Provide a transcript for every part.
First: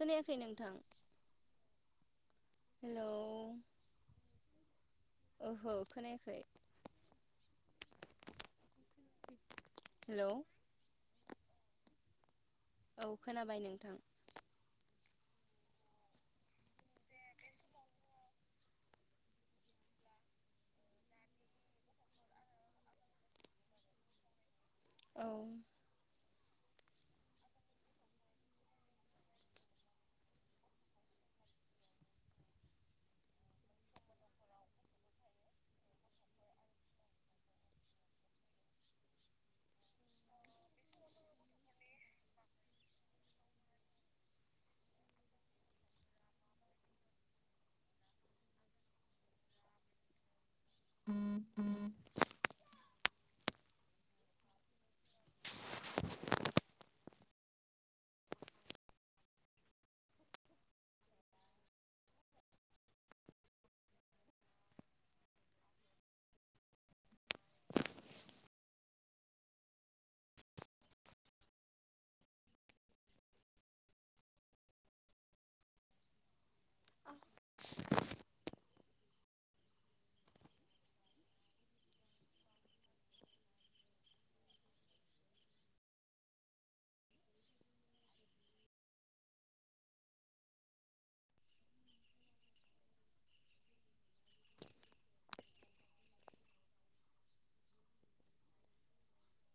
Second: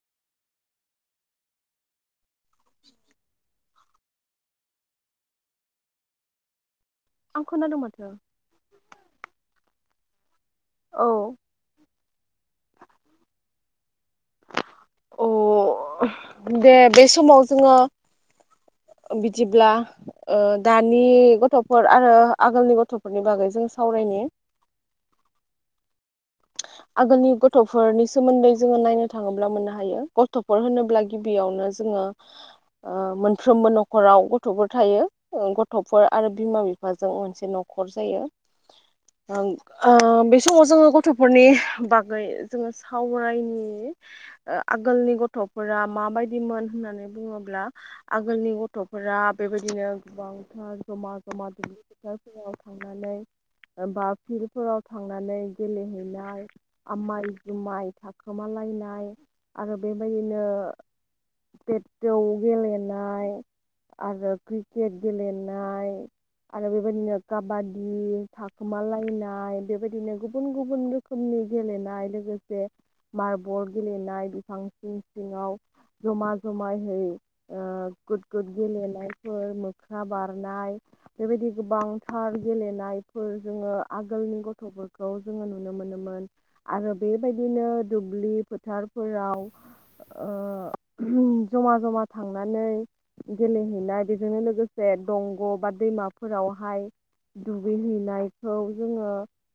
खोनायाखै नोंथां हेलौ ओहो खोनायाखै आं खोनादों माथो हेलौ औ औ खोनाबाय नोंथां अ दे बे समाव जोङो बिदिब्ला ओ दानि गथ'फोर आरो आगोलनि गथ'फोरनि बागै जों सा सावरायनि औ आगोलनि गथ'फोरनि सोमोनदै जोङो नायनो थाङोब्ला मोननो हायो गथ'फोर होनोब्ला गिबियावनो जोङो ओ मोनफ्रोमबो न'खराव गथ'फोर थायो ओ गथ'फोर आरो बिमा बिफाजों मोनसे न'खर जायो ओम ओ बे समाव जोङो गथ'फोरनि बागै जोङो सावरायनि ओ आगोलनि गथ'फोरा माबायदिमोन होननानै बुङोब्ला आगोलनि गथ'फोरा बेबायदिनो गोबां ओ ज'मा ज'मा दुब्लि फोथारफोराव था नानै बा फिल्डफोराव थांनानै गेलेहैनाय आमाइ जुमाय थाखोमालायनाय आरो बेबायदिनो पेटटौ गेलेनाय आरो क्रिकेट गेलेनाय आरो बेबायदिनो काबादि, थाखोमालायनाय बेबायदिनो गुबुन गुबुन रोखोमनि गेलेनाय लोगोसे मारबल गेलेनाय बिफांनि सिङाव ज'मा ज' माहै ओ गुद गुद गेलेनायफोर मोख्रा बारनाय बेबायदि गोबांथार गेलेनायफोर जोङो आगोलनि गथ'फोरखौ जोङो नुनो मोनोमोन आरो बेबायदिनो दुब्लि फोथारफोराव ओ [unintelligible] ज'मा ज'मा थांनानै गेलेहैनाय बेजोंनो लोगोसे दंग' बा दैमाफोरावहाय दुगैहैनायखौ जोङो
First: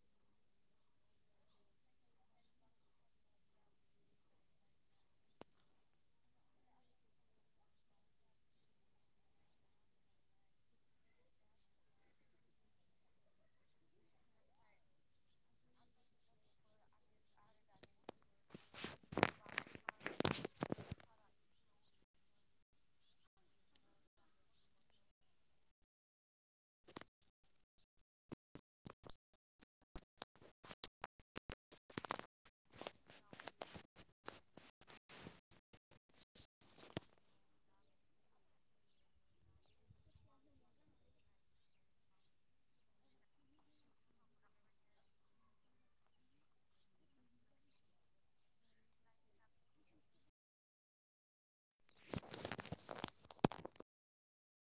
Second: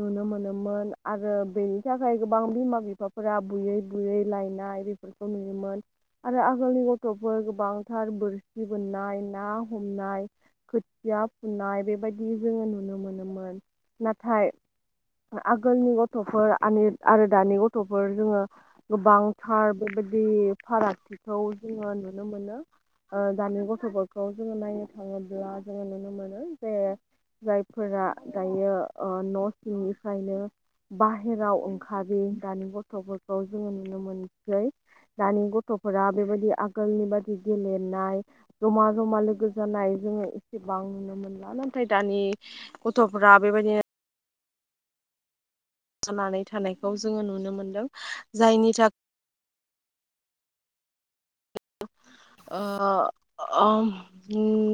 नुनो मोनोमोन आरो बिनि थाखाय गोबां बिमा-बिफाफोरा बुयै बुयै लायनाय बेफोरखौ नुयोमोन आरो आगोलनि गथ'फोर गोबांथार बोरसि बोननाय, ना हमनाय खोथिया फुनाय बेबायदि जोङो नुनो मोनोमोन नाथाय आगोलनि गथ थ'फोर आनिर आरो दानि गथ'फोर जोङो गोबांथार बेबायदि फाराग खौ जोङो नुनो मोनो। ओ दानि गथ'फोरखौ जोङो नायनो थाङोब्ला जोङो नुनो मोनो जे जायफोरा दायो ओ न' सिंनिफ्रायनो बाहेराव ओंखारि दानि गथ'फोरखौ जोङो नुनो मोनसै दानि गथ'फोरा बेबायदि आगोलनि बादि गेलेनाय ज'मा ज'मा लोगो जानाय जोङो एसेबां नुनो मोनला नाथाय दानि गथ'फोरा बेबायदि नानै थानायखौ जोङो नुनो मोनदों जायनि थाखाय ओ ओम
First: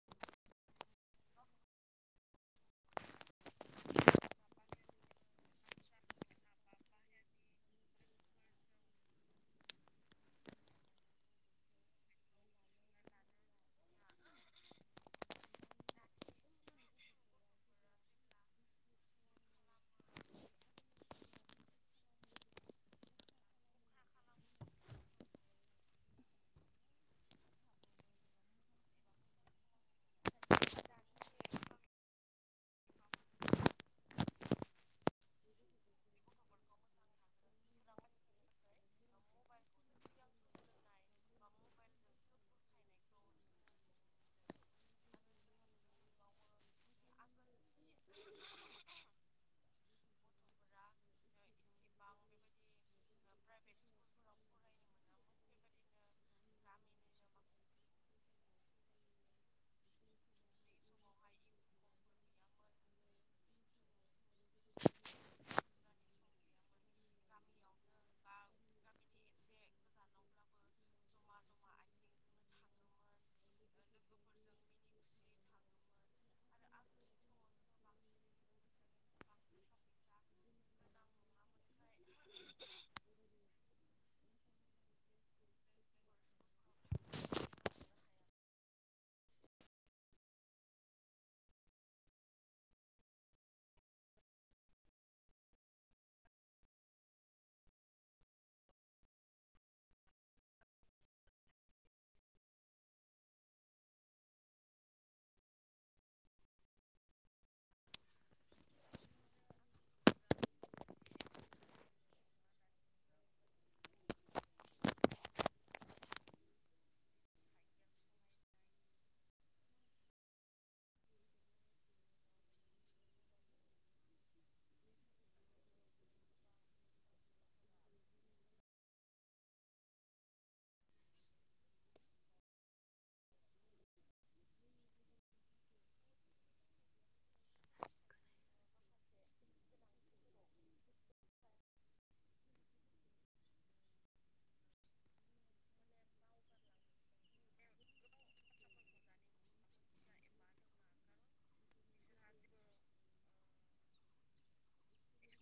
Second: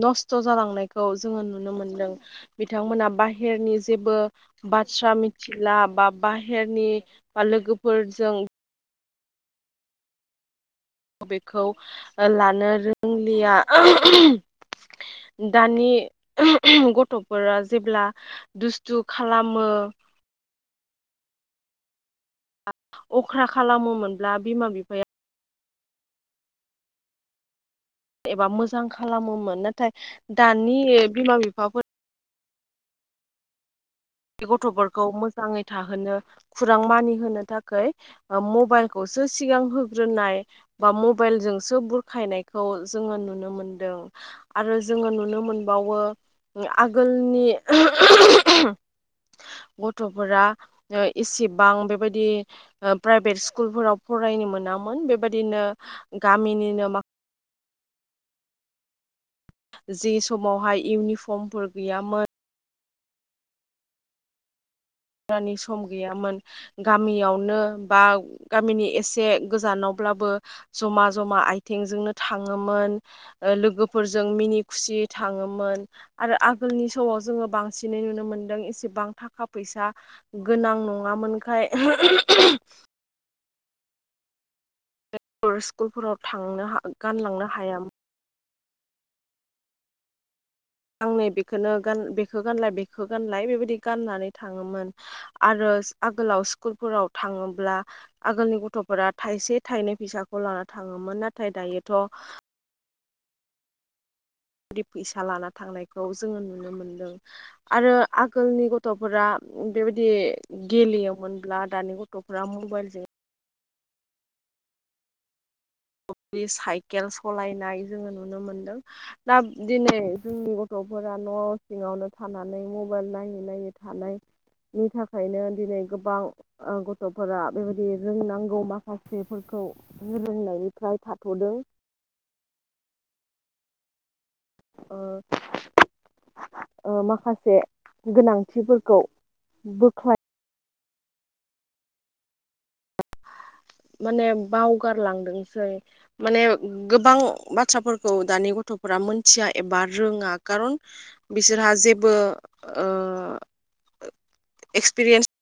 नस्त'' जालांनायखौ जोङो नुनो मोनदों बिथांमोना बाहेर नि जेबो बाथ्रा मिथिला बा बाहेरनि लोगोफोरजों बेखौ लानो रोंलिया [unintelligible] दानि [unintelligible] गथ'फोरा जेब्ला दुस्थु खालामो औ अख्रा खालामोमोनब्ला बिमा बिफाया एबा मोजां खालामोमोन नाथाय दानि बिमा बिफाफोर गथ'फोरखौ मोजाङै थाहोनो खुरां मानिहोनो थाखाय ओ मबाइलखौ सो सिगां होग्रोनाय बा मबाइलजोंसो बुरखायनायखौ जोङो नुनो मोनदों आरो जोङो नुनो मोनबावो आगोलनि गथ'फोरा ओ इसेबां बेबायदि प्राइभेट स्कुलफोराव फरायनो मोनामोन बेबायदिनो गामिनिनो माखासे जि समावहाय इउनिफर्मफोर गैयामोन [inaudible] रानि सम गैयामोन गामियावनो बा गामिनि एसे गोजानाव ब्लाबो ज'मा ज'मा आथेंजोंनो थाङोमोन ओ लोगोफोरजों मिनि खुसि थाङोमोन आरो आगोलनि समाव जोङो बांसिनै नुनो मोनदों एसेबां थाखा फैसा गोनां नङामोनखाय बे स्कुलफोराव थांनो गानलांनो हायाबो आं नै बेखौनो बेखौ गानलाय बेखौ गानलाय बेबायदि गाननानै थाङोमोन आरो आगोलाव स्कुलफोराव थाङोब्ला आगोलनि गथ'फोरा थाइसे थाइनै फैसाखौ लानानै थां थाङोमोन नाथाय दायोथ' बेबायदि फैसा लाना थांनायखौ जोङो नुनो मोनदों आरो आगोलनि गथ'फोरा बेबायदि गेलेयोमोनब्ला दानि गथ'फ्रा मबाइलजों [inaudible] साइकेल सालायनाय जोङो नुनो मोनदों दा दिनै जोंनि गथ' गथ'फोरा न' सिङावनो थानानै मबाइल नायै नायै थानाय नि थाखायनो दिनै गोबां गथ'फोरा बेबायदि रोंनांगौ माखासेफोरखौ खौ रोंनायनिफ्राय थाथ'दों ओ ओ माखासे गोनांथिफोरखौ बोख्लाय माने बावगारलांदोंसै माने गोबां बाथ्राफोरखौ खौ दानि गथ'फोरा मोनथिया एबा रोङा खारन बिसोरहा जेबो ओ एक्सपिरियेन्स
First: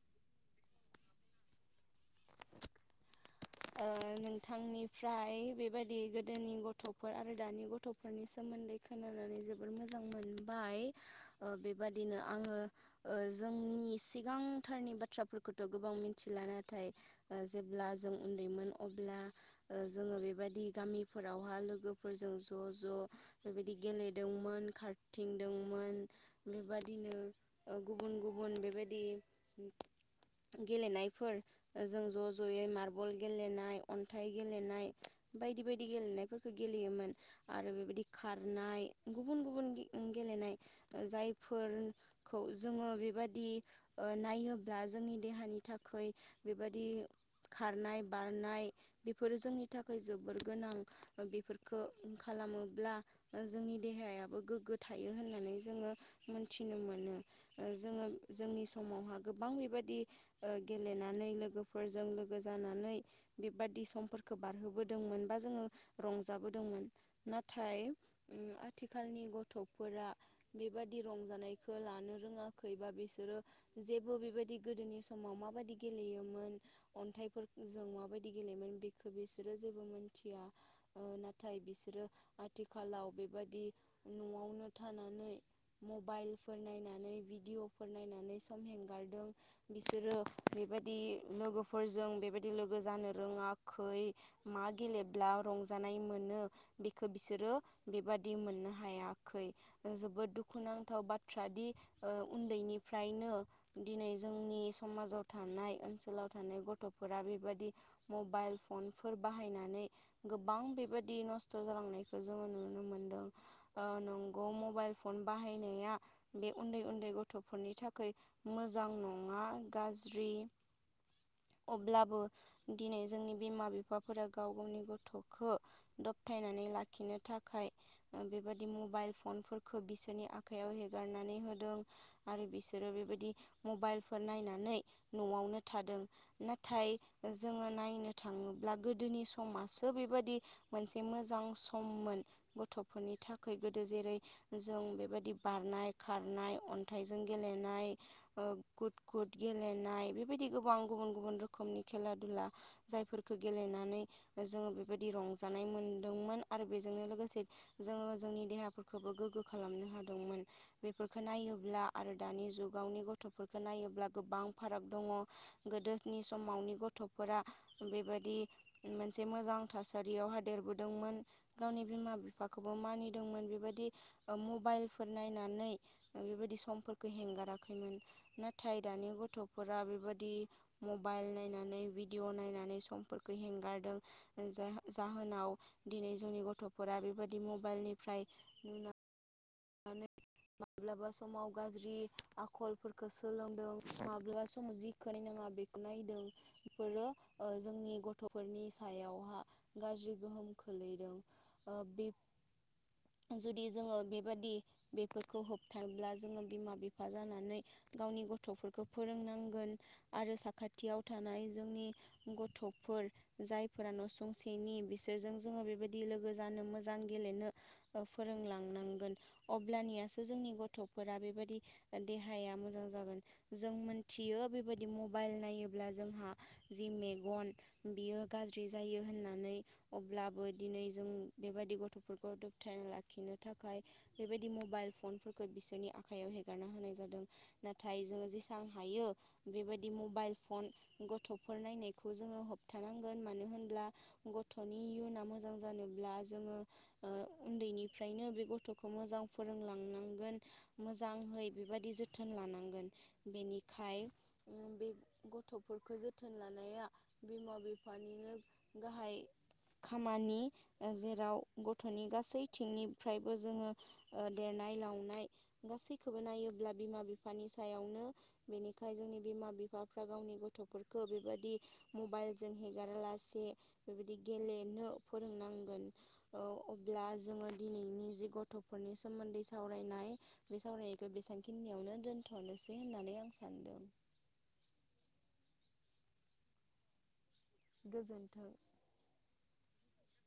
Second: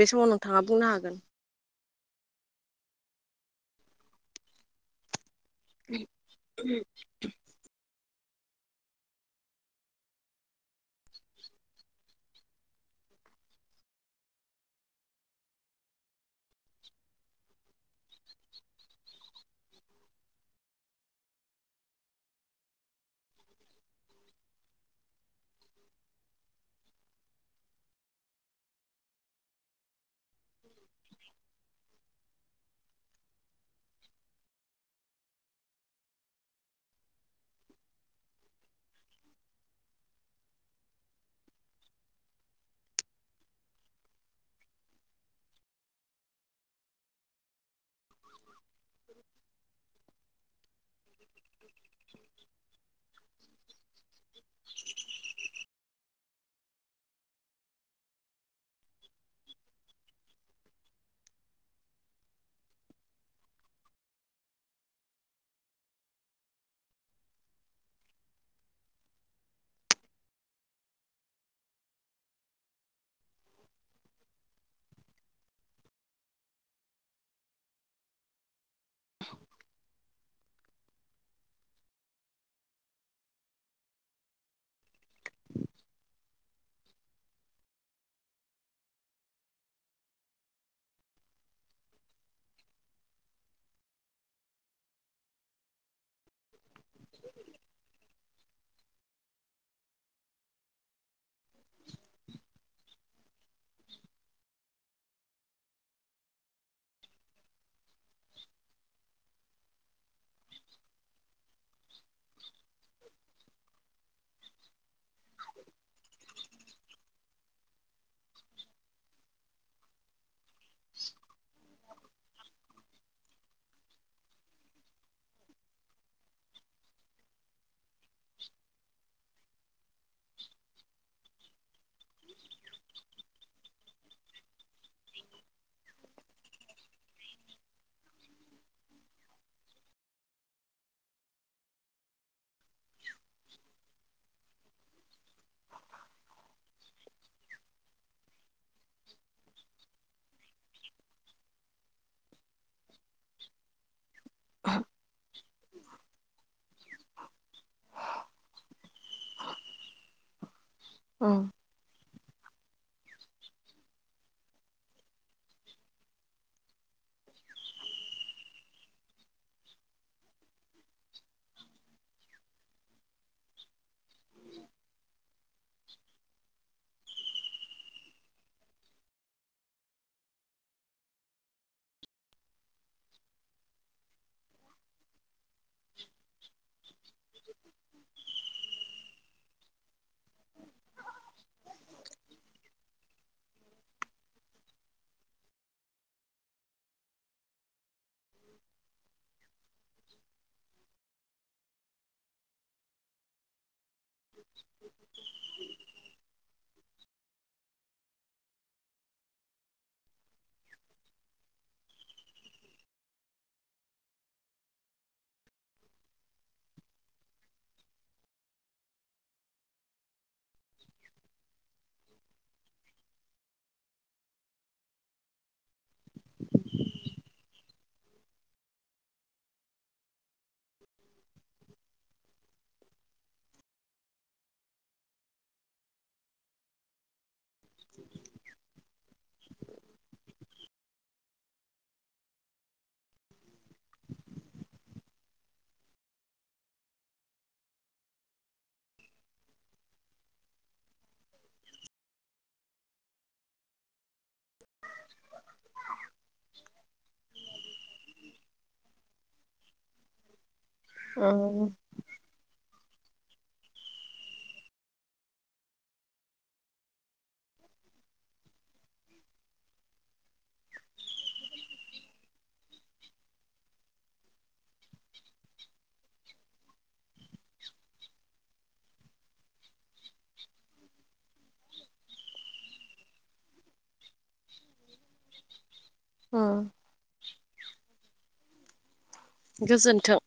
बे समाव नोंथाङा बुंनो हागोन ओ नोंथांनिफ्राय बेबायदि गोदोनि गथ'फोर आरो दानि गथ'फोर फोरफोरनि सोमोनदै खोनानानै जोबोर मोजां मोनबाय बेबादिनो आङो जोंनि सिगांथारनि बाथ्राफोरखौथ' गोबां मिथिला नाथाय जेब्ला जों उनदैमोन अब्ला ओ जोङो बेबायदि गामिफोरावहा लोगोफोरजों ज' ज' बेबायदि गेलेदोंमोन खारथिंदोंमोन बेबादिनो ओ गुबुन गुबुन बेबाय दि गेलेनोफोर जों ज' ज'यै मार बल गेलेनाय अनथाइ गेलेनाय बायदि बायदि गेलेनायफोरखौ गेलेयोमोन आरो बेबाय दि खारनाय गुबुन गुबुन गेलेनाय जायफोरखौ जोङो बेबादि ओ नायोब्ला जोंनि देहानि थाखाय बेबादि खारनाय बारनाय बेफोरो जोंनि थाखाय जोबोर गोनां बेफोरखौ खालामोब्ला जोंनि देहायाबो गोग्गो थायो होननानै जोङो मोनथिनो मोनो ओ जोङो जोंनि समावहा गोबां बेबायदि ओ गेलेनानै लोगोफोरजों लोगो जानानै बेबादि समफोरखौ बारहोबोदोंमोन बा जोङो रंजोदोंमोन नाथाय ओम आथिखालनि गथ'फोरा बेबादि रंजानायखौ लानो रों रोङाखैबा बिसोरो जेबो बेबायदि गोदोनि समाव माबायदि गेलेयोमोन अनथाइफोर जों माबायदि गेलेयोमोन बेखौ बिसोरो जेबो मिथिया नाथाय बिसोर रो आथिखालाव बेबायाददि न'आवनो थानानै मबाइल फोर नायनानै भिडिअफोर नायनानै सम हेंगारदों बिसोरो बेबायदि लोगोफोर फोरजों बेबायदि लोगो जानो रोङाखै मा गेलेब्ला रंजानाय मोनो बेखौ बिसोरो बेबादि मोननो हायाख खै जोबोद दुखुनांथाव बाथ्रा दि उन्दैनिफ्रायनो दिनै जोंनि समाजाव थानाय ओनसोलाव थानाय गथ'फोरा बेबायदि मबाइल फनफोर बाहायनानै गोबां बेबायदि नसत' जालांनायखौ जों नुनो मोनदों ओ नंगौ मबाइल फन फन बाहायनाया बे उनदै उनदै गथ'फोरनि थाखाय मोजां नङा गाज्रि [inaudible] अब्लाबो दिनै जोंनि बिमा बिफाफोरा गाव गावनि गथ'खौ दबथायनानै लाखिनो थाखाय बेबायादि मबाइल फनफोरखौ बिसोरनि आखायाव हेगारनानै होदों आरो बिसोरो बेबायदि मबाइलफोर नायनानै न'आवनो थादों नाथाय जोङो नायनो थाङोब्ला गोदोनि समासो बेबायदि मोनसे मोजां सममोन गथ'फोरनि थाखाय गोदो जेरै जों बेबायदि बारनाय खारनाय अन्थाइजों गेलेनाय गुद गुद गेलेनाय बेबायदि गोबां गुबुन गुबुन रोखोमनि खेला दुला जायफोरखौ गेलेनानै जों बेबायदि रं जानाय मोनदोंमोन आरो बेजोंनो लोगोसे जोङो जोंनि देहाफोरखौबो गोगो खालामनो हादोंमोन बेफोरखौ ओम नायोब्ला आरो दानि जुगावनि गथ'फोरखौ नायोब्ला गोबां फाराग दङ गोदोनि समावनि गथ'फोरा बेबायदि मोनसे मोजां थासारियाव हा देरबोदोंमोन गावनि बिमा बिफाखौबो मानिदोंमोन बेबायदि मबाइलफोर नायनाय नायनानै बेबायदि समफोरखौ हेंगाराखैमोन नाथाय दानि गथ'फोरा बे बिदि मबाइल नायनानै भिडिअ' नायनानै समफोरखौ हेंगारदों जा जाहोनाव दिनै जोंनि गथ'फोरा बेबायदि मबाइलनिफ्राय नुनानै माब्लाबा समाव गाज्रि आखलफोरखौ सोलोंदों माब्लाबा समाव जिखौ नायनाङा बेखौ नायदों बेफोरो जोंनि गथ'फोरनि सायावहा गाज्रि गोहोम खोलैदों बे बे बायदि बेफोरखौ होबथाबोब्ला जों बिमा बिफा फा जानानै गावनि गथ'फोरखौ फोरोंनांगोन आरो साखाथियाव थानाय जोंनि गथ'फोर जायफोरा न' सुंसेनि बिसोरजों जोङो बेबायदि लोगो जानो मोजां गेलेनो फोरोंलांनांगोन अब्लानियासो जोंनि गथ'फोरा बेबायदि देहाया मोजां जागोन जों मोनथि यो बेबायदि मबाइल नायोब्ला जोंहा जि मेगन बियो गाज्रि जायो होन होननानै अब्लाबो दिनै जों बेबायदि गथ'फोरखौ दबथायना लाखिनो थाखाय बेबायदि मबाइल फनफोरखौ बिसोरनि आखाइायाव हेगारना होनाय जादों नाथाय जोङो जेसां हायो बेबायदि मबाइल फन गथ'फोर नायनायखौ जोङो होबथानांगोन मानो होनब्ला गथ'नि इयुना मोजां जानो उनदैनिफ्रायनो बे गथ' खौ मोजां फोरोंलांनांगोन मोजांहै बेबायदि जोथोन लानांगोन बेनिखायनो य बे गथ'फोरखौ जोथोन लानाया बिमा बिफानिनो गाहाय खामानि जेराव ओम गथ'नि गासैथिंनिफ्रायबो जोङो देरनाय लावनाय गासैखौबो नायोब्ला बिमा बिफानि सायावनो बेनि थाखाय जोंनि बिमा बिफाफ्रा गावनि गथ'फोरखौ बेबायदि मबाइलजों हेगारालासे बेबायदि गेलेनो फोरोंनांगोन अब्ला जोङो दिनैनि जि गथ' गथ'फोरनि सोमोन्दै सावरायनाय बे सावरायनायखौ बेसांखिनियावनो दोन्थ'नोसै होननानै आं सानो नदों अ गोजोन्थों गोजोन्थों